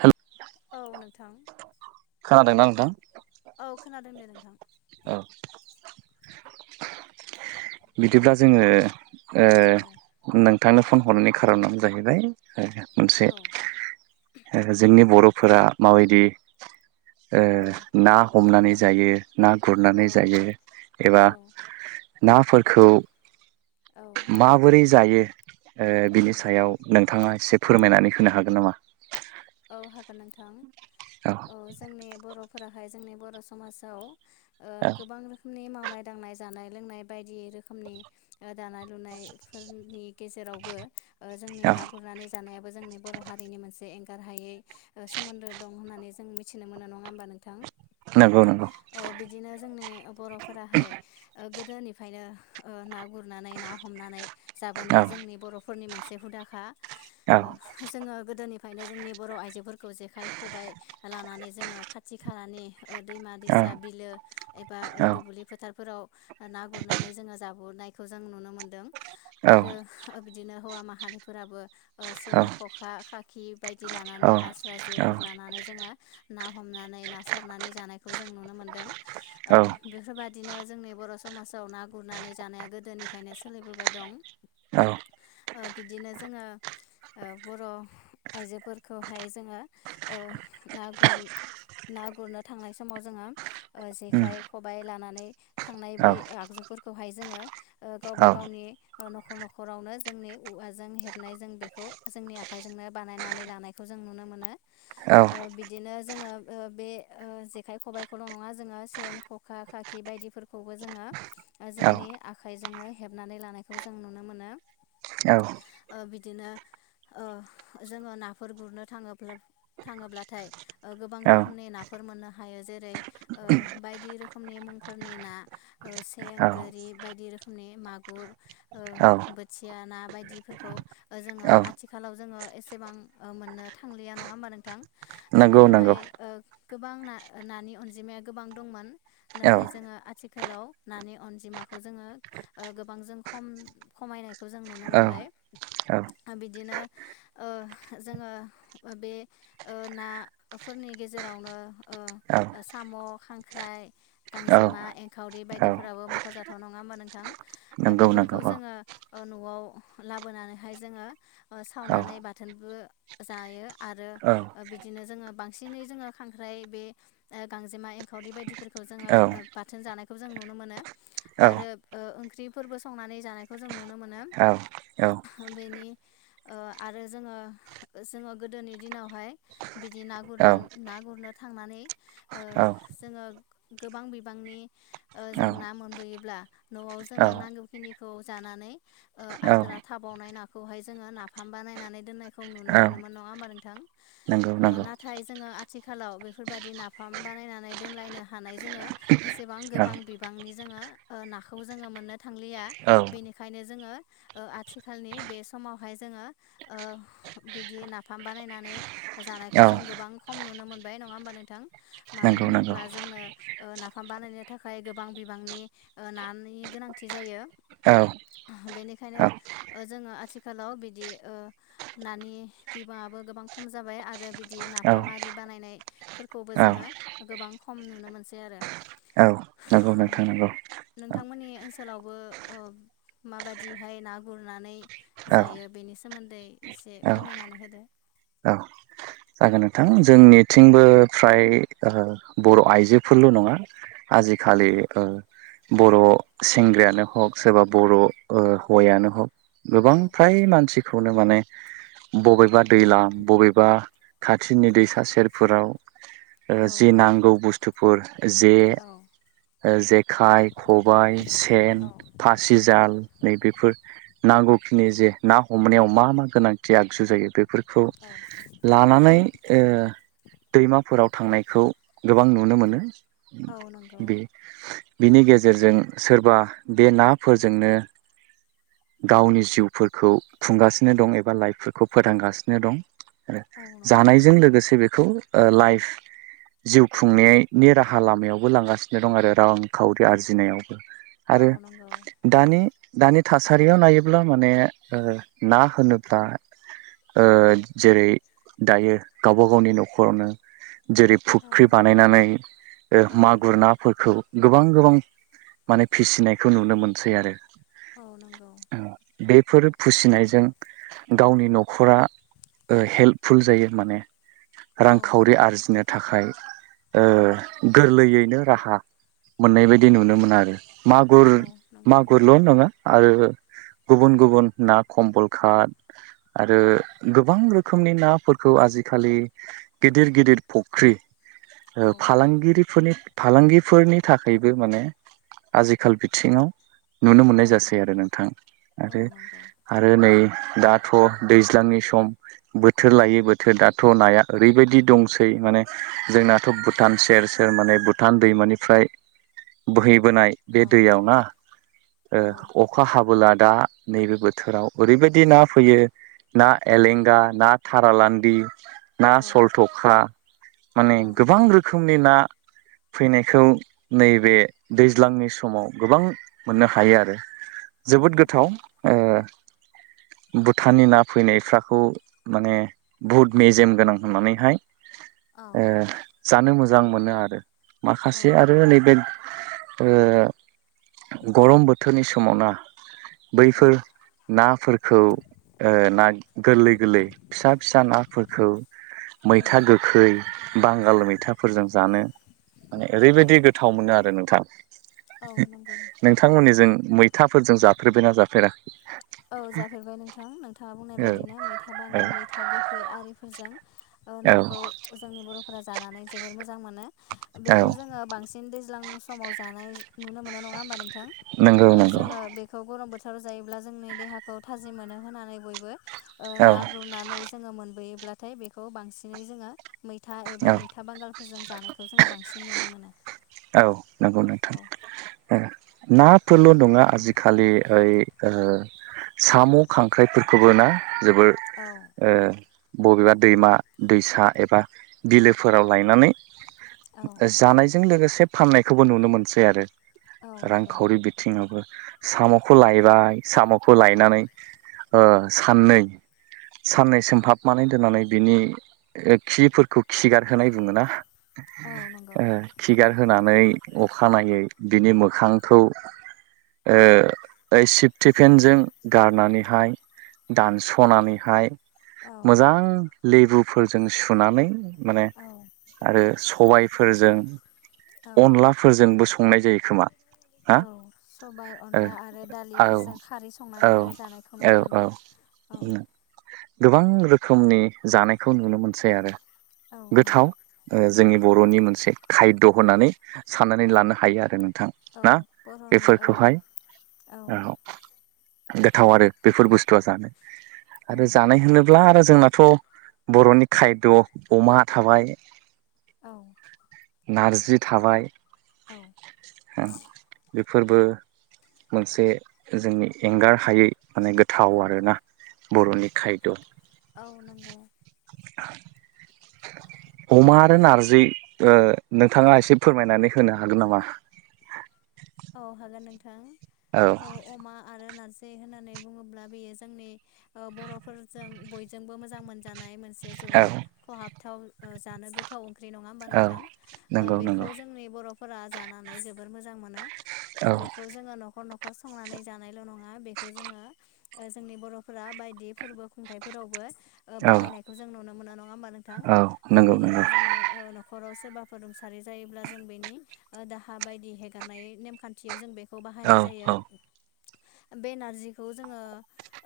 हेल' औ नोंथां खोनादोंना नोंथां? औ खोनादों दे नोंथां। औ बिदिब्ला जोङो ओ औ नोंनो फन हरनायनि खार'नानो जाहैबाय मोनसे औ ओ जोंनि बर'फोरा माबायदि ओ औ ना हमनानै जायो ना गुरनानै औ जायो एबा औ नाफोरखौ माबोरै जायो ओ औ बिनि सायाव नों नोंथाङा एसे फोरमायनानै होनो हागोन नामा? औ हागोन नोंथां औ ओ जोंनि बर'फोराहाय जोंनि बर' समाजाव ओ औ गोबां रोखोमनि मावनाय दांनाय जानाय लोंनाय बायदि रोखोमनि दानाय लुनायफोरनि गेजेरावबो ओ जोंनि औ ना गुरनानै जानाय जोंनि बर' हारिनि मोनसे एं गारहायै सोमोन्दो दं होननानै जों मिथिनो मोनो नङा होमबा नोंथां? नंगौ नंगौ ओ बिदिनो जोंनि बर'फोराहाय ओ गोदोनिफ्रायनो ओ ना गुरनानै ना हमनानै औ जाबोनाया जोंनि बर' फोरनि मोनसे हुदाखा औ जोङो गोदोनिफ्राय यनो जोंनि बर' आइजोफोरखौ जेखाइ खबाइ लानानै जोङो खाथि खालानि ओ दैमा औ दैसा बिलो एबा औ दुब्लि फोथार फोराव ना गुरनानै जोङो जाबोनायखौ जों नुनो मोनदों आरो औ बिदिनो हौवा माहारिफोराबो ओ सेन खखा खाखि बायदि औ लानानै आस्रा जेफोर लानानै जोङो ना हमनानै ना सारनानै जानायखौ जों नुनो मोनदों ओ औ बेफोरबादि बिदिनो जोंनि बर' समाजाव ना गुरनानै जानाया गोदोनिफ्रायनो सोलिबोबाय दं। औ ओ बिदिनो जोङो ओ बर' आइजोफोरखौहाय जोङो ओ ना गुर ना गुरनो थांनाय समाव जोङो उम जेखाइ खबाइ लानानै थांनाय औ बै आगजु फोरखौहाय जोङो गावबा औ गावनि न'खर न'खरावनो जोंनि औवाजों हेबनाय जों बे जोंनि आखाइजोंनो बानायनानै लानायखौ जों नुनो मोनो औ ओ बिदिनो जोङो ओ बे ओ जेखाय खब बायखौल' नङा जोङो सेन खखा खाखि बायदिफोरखौबो जोङो जोंनि आखायजोंनो हेबनानै लानायखौ जों नुनो मोनो औ ओ बिदिनो ओ जोङो नाफोर गुरनो थाङोब्ला थाङोब्लाथाय गोबां औ रोखोमनि नाफोर मोननो हायो। जेरै ओ बायदि रोखोमनि मुंफोरनि ना सें औ गोरि बायदि रोखोमनि। मागुर औ बोथिया ना बायदि जोङो औ आथिखालाव जोङो एसेबां मोननो थांलिया नङा होमबा नोंथां? नंगौ नंगौ गोदोहाय ओ गोबां ना-नानि अनजिमाया गोबां दंमोन औ नाथाय जोङो आथिखालाव नानि अनजिमा जोङो गोबां जों खम-खमायनायखौ जों नुनो औ मोनबाय। औ आ बिदिनो ओ जोङो बे ओ नाफोरनि गेजेरावनो ओ साम' खांख्राइ औ गांजेमा एंखावरि औ बायदिफोराबो मख'जाथाव नङा होमबा नोंथां? ओ नंगौ नंगौ बेफोरखौ औ जोङो ओ न'आव लाबोनानैहाय जोङो ओ औ सावनानै बाथोनबो जायो आरो औ बिदिनो जोङो बांसिनै जोङो खांख्राइ बे ओ गांजेमा एंखावरि बायदिफोरखौ औ जोङो ओ बाथोन जानायखौ जों नुनो मोनो औ आरो ओ ओंख्रिफोरबो संनानै जानायखौ जों नुनो मोनो बेनि ओ आरो जोङो जोङो गोदोनि दिनावहाय बिदि ना औ गुरनानै ना गुरनो थांनानै ओ औ जोङो गोबां बिबांनि ओ जों ना मोनबोयोब्ला न'वाव जोङो नांगौखिनिखौ जानानै ओ आद्रा थाबावनाय नाखौहाय जोङो नाफा म बानायनानै दोननायखौ नुनो औ मोनोमोन नङा होमबा नोंथां? नंगौ नंगौ नाथाय जोङो आथिखालाव बेफोरबाददि नाफाम बानायनानै दोनलायनो हानाय जोङो एसे सेबां औ गोबां बिबांनि जोङो ओ नाखौ जोङो मोननो थांलिया औ बेनिखायनो जोङो आथिखालनि बे समावहाय जोङो ओ बिदि नाफाम बानायनानै जानायखौ जों गोबां खम नुनो मोनबाय नङा होमबा नों नोंथां? मानो नंगौ नंगौ होनोब्ला जोंनो नाफाम बानायनो थाखाय गोबां बिबांनि ओ ना नि गोनांथि जायो। औ औ बेनिखायनो जोङो आथिखालाव बिदि ओ [inaudible] नानि बिबाङाबो गोबां खम जाबाय आरो बिदि नाफाम औ आरि बानायनायफोरखौबो औ जोङो गोबां खम नुनो मोनसै आरो। औ नंगौ नोंथां नांगौ। नोंथांमोननि ओनसोलावबो ओ माबादिहाय ना गुरनानै औ औ जायो बेनि सोमोन्दै एसे औ फोरमायनानै होदो? नोथां जोंनिथिंबो फ्राय बर' आइजोफोरल' नङा आजिखालि ओ बर' सेंग्रायानो हक सोरबा बर' हौवायानो हक गोबां औ फ्राय मानसिखौनो माने बबेबा दैलां बबेबा खा थिनि दैसा सेरफोराव औ जि नांगौ बुस्थुफोर जे औ जेखाइ, खबाय, सेन, फासिजाल नैबेफोर नांगौखिनि जे ना हमनायाव मा मा गोनांथि आगजु जायो। बे फोरखौ औ लानानै ओ दैमाफोराव थांनायखौ गोबां नुनो मोनो। औ नंगौ बे बिनि गेजेरजों सोरबा बे नाफोरजोंनो गावनि जिउफोरखौ खुंगासिनो दं एबा लाइफफोरखौ फोथांगासिनो दं। आरो औ नंगौ जानायजों लोगोसे बेखौ लाइफ जिउ खुंनायनि राहा लामायावबो लांगासिनो दं आरो रांखावरि आरजिनायाव। औ आरो नंगौ दानि दानि थासारियाव नायोब्ला माने ओ ना होनोब्ला ओ जेरै दायो गावबा गावनि न'खरावनो जेरै औ फुख्रि बानायनानै औ मागुर ओ नाफोरखौ गोबां गोबां माने फिसिनायखौ नुनो मोनसै आरो। औ नंगौ। बेफोर फिसिनायजों गावनि न'खरा ओ हेल्प फुल जायो माने। औ रांखावरि नंगौ आरजिनो थाखाय ओ औ गोरलैयैनो राहा मोननाय बायदि नुनो मोनो आरो। मागुर औ नंगौ मागुरल' नङा आरो गुबुन गुबुन ना कमलखात आरो गोबां रोखोमनि ना फोरखौ आजिखालि गिदिर गिदिर फख्रि ओ औ फालांगिरिफोरनि फालांगिफोरनि थाखायबो माने आजिखाल बिथिङाव नुनो मोननाय औ जासै आरो नोंथां। औ आरो नंगौ आरो नै दाथ' दैज्लांनि सम बो थोर लायो बोथोर दाथ' नाया ओरैबायदि दंसै। माने जोंनाथ' भुटान सेर सेर माने भुटान दैमानिफ्राय बोहै बोनाय औ बे दैयाव ना औ ओ अखा हाबोला दा नैबे बोथोराव ओरैबायदि ना फैयो। ना एलेंगा ना थारालान्दि ना औ सलथ'खा औ माने गोबां रो खोमनि ना फैनायखौ नैबे दैज्लांनि समाव गोबां मोननो हायो आरो। औ जोबोद नंगौ गोथाव ओ भुटाननि ना फैनायफ्राखौ माने बुहुद मेजेम गोनां होननानैहाय औ ओ जानो मोजां मोनो आरो। औ माखासे आरो नंगौ नैबे ओ गरम बोथोरनि समावना औ बैफोर नाफोरखौ ओ ना गोरलै गोरलै फिसा फिसा नाफोरखौ मैथा गोखै, बांगाल मैथाफोरजों जानो माने औ ओरैबायदि गोथाव मोनो आरो नोंथां। औ नंगौ नोंथांमोननिजों मैथाफोरजों जाफेरबायना जाफेरा? औ जाफेरबाय नोंथां, नोंथाङा बुंनाय औ बायदिनो मैथा बा बांगाल मैथा गोखै आरिफोरजों ओ औ नाखौ जोंनि बर'फोरा जानानै जोबोर मोजां मोनो। औ बेखौ जोङो बांसिन दैज्लां समाव जानाय नुनो मोनो नङा होमबा नोंथां। नंगौ ओ नंगौ जोङो बेखौ गरम बोथोराव जायोब्ला जोंनि देहाखौ थाजिम मोनो होननानै बयबो ओ औ ना गुरनानै जोङो मोनबोयो ब्लाथाय बेखौ बांसिनै जोङो मैथा एबा औ मैथा बांगालफोरजों जानायखौ जोङो बांसिन नुनो मोनो। औ नोंगौ नोंथां, औ ओ। नाफोरल' नङा आजिखालि ओइ ओ साम', खांख्राइफोरखौबो ना? जोबोर औ ओ बबेबा दैमा दैसा एबा बिलोफोराव लायनानै औ जानायजों लोगोसे फाननायखौबो नुनो मोनसै आरो। औ नंगौ रांखावरि बिथिङावबो। साम'खौ लायबाय, साम'खौ लायनानै ओ साननै साननै सोमहाबनानै दोननानै बिनि खिफोरखौ खिगारहोनाय बुङोना? औ नंगौ ओ खिगार होनानै अखानायै बिनि मोखांखौ ओ सिफटिफिनजों गारनानैहाय दानस'नानैहाय औ मोजां लेबुफोरजों सुनानै माने औ आरो स सबायफोरजों, औ अनलाफोरजोंबो संनाय जायो खोमा। हा औ सबाय, औ अनला आरो औ दालिफोरजों खारै संनानैबो जानायखौ औ नुनो मोनो। औ [inaudible] गोबां रोखोमनि जानायखौ नुनो मोनसै आरो औ नंगौ गोथाव। ओ जोंनि बर'नि मोनसे खायद' होनानै साननानै औ लानो हायो आरो नोंथां औ ना बर'नि औ बेफोरखौहाय? औ गोथाव आरो बेफोर बुस्थुआ जानो औ आरो जानाय होनो ब्ला आरो जोंनाथ' बर'नि खायद' अमा थाबाय। औ नारजि थाबाय। औ। फोरबो मोनसे जोंनि एंगारहायै माने गोथाव आरोना। बर'नि खायद'। औ नंगौ। अमा आरो नारजि, ओ नोंथाङा एसे फोरमायनानै होनो हागोन नामा? औ हागोन नोंथां। औ अमा आरो नारजि जे होननानै बुङोब्ला बेयो जोंनि ओ बर'फोरजों बयजोंबो मोजां मोन जानाय मोनसे औ जोबोर खहाबथाव ओ जानो गोथाव ओंख्रि, नङा होमबा औ नोंथां? ओ नंगौ बेखौ नंगौ जोंनि बर'फोरा जानानै जोबोर मोजां मोनो। औ बेखौ जोङो न' न'खर न'खर संनानै जानायल' नङा, बेखौ जोङो जोंनि बर'फोरा बायदि फोरबो खुंथाइफोर फोरावबो ओ औ बाहायनायखौ जों नुनो मोनो, नङा होमबा नोंथां? औ ओ नंगौ बिदिनो नंगौ जोङो ओ न'खराव सोरबाफोर रुंसारि जायोब्ला जों बेनि दाहा बायदि हेगारनाय नेमखान्थियाव जों बे खौ औ बाहायनाय जायो। औ बे नारजिखौ जोङो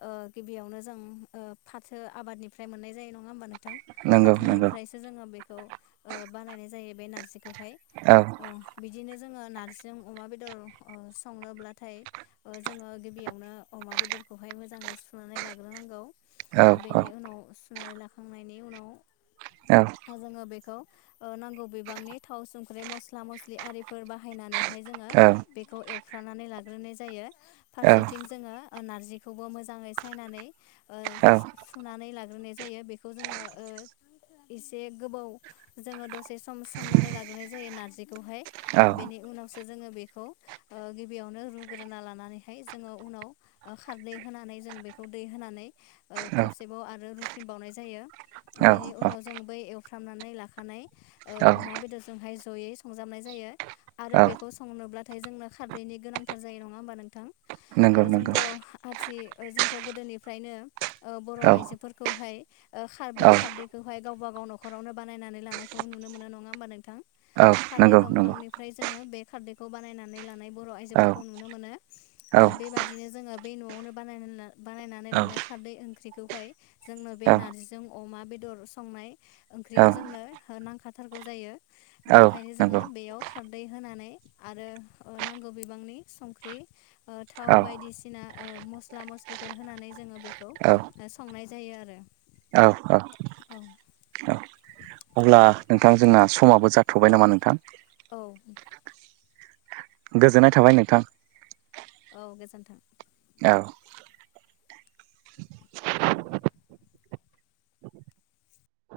ओ गिबियावनो जों ओ फाथो आबादनिफ्राय मोननाय जायो, नं नङा होनबा नोंथां? नंगौ नंगौ फाथनिफ्रायो जोङो बेखौ ओ बानायनाय जायो बे नारजि खौहाय। औ बिदिनो जोङो नारजिजों अमा बेदर ओ संनोब्लाथाय ओ जोङो गिबियावनो अमा बेदरखौहाय मोजाङै सुनानै लाग्रोनांगौ। औ ओ बेनि उनाव सुनानै लाखांनायनि औ उनाव जोङो बेखौ ओ नांगौ बिबांनि थाव, संख्रि, मस्ला-मस्लि आरिफोर बाहायनानै बेहाय जोङो औ बेखौ एवफ्रानानै लाग्रोनाय जायो। औ औ फारसेथिं जोङो ओ नारजिखौबो मोजाङै सायनानै ओ औ सुनानै लाग्रोनाय जायो बेखौ जोङो ओ इसे गोबाव जोङो दसे सम सोमनानै लाग्रोनाय जायो नारजि- खौहाय बेनि उनावसो जोङो बेखौ ओ गिबियावनो रुग्रोना लानानैहाय जोङो उनाव ओ खारदै होनानै जों बेखौ दै होनानै ओ खेबसेबाव आरो रुफिनबावनाय जायो बेनि उनाव जों बै एव- फ्रामनानै लाखानाय ओ औ अमा बेदरजोंहाय जयै संजाबनाय जायो। आरो औ बेखौ सङोब्लाथाय जोंनो खारदैनि गोनांथार जायो नङा होमबा नोंथां? ओ नंगौ नंगौ जोंथ' आथि- ओ जोंथ' गोदोनिफ्रायनो ओ बर' औ आइजोफोरखौहाय ओ खारदै औ खारदैखौहाय गावबा गाव नख'रावनो बानायनानै लानायखौ नुनो मोनो नङा होमबा नोंथां? औ थालिर नंगौ नंगौ दंफांनिफ्राय जोङो बे खारदैखौ बानायनानै लानाय बर' औ आइजोफोरखौ नुनो मोनो। औ ओ बेबायदिनो जोङो बै न'आवनो बानायना बानायनानै औ लानाय खारदै ओंख्रिखौहाय जोंनो बे नारजिजों अमा बेदर संनाय औ ओंख्रियाव जोंनो नांखाथारगौ जायो। औ बेनिखायनो जोङो नंगौ बेयाव खारदै होनानै आरो ओ नांगौ बिबांनि संख्रि ओ थाव औ बायदिसिना ओ मस्ला मस्लिफोर होनानै जोङो बेखौ औ संनाय जायो आरो। औ औ। औ अब्ला नोंथां जोंना समाबो जाथ'बाय नामा नोंथां। औ गोजोननाय थाबाय नोंथां। औ गोजोन्थों। औ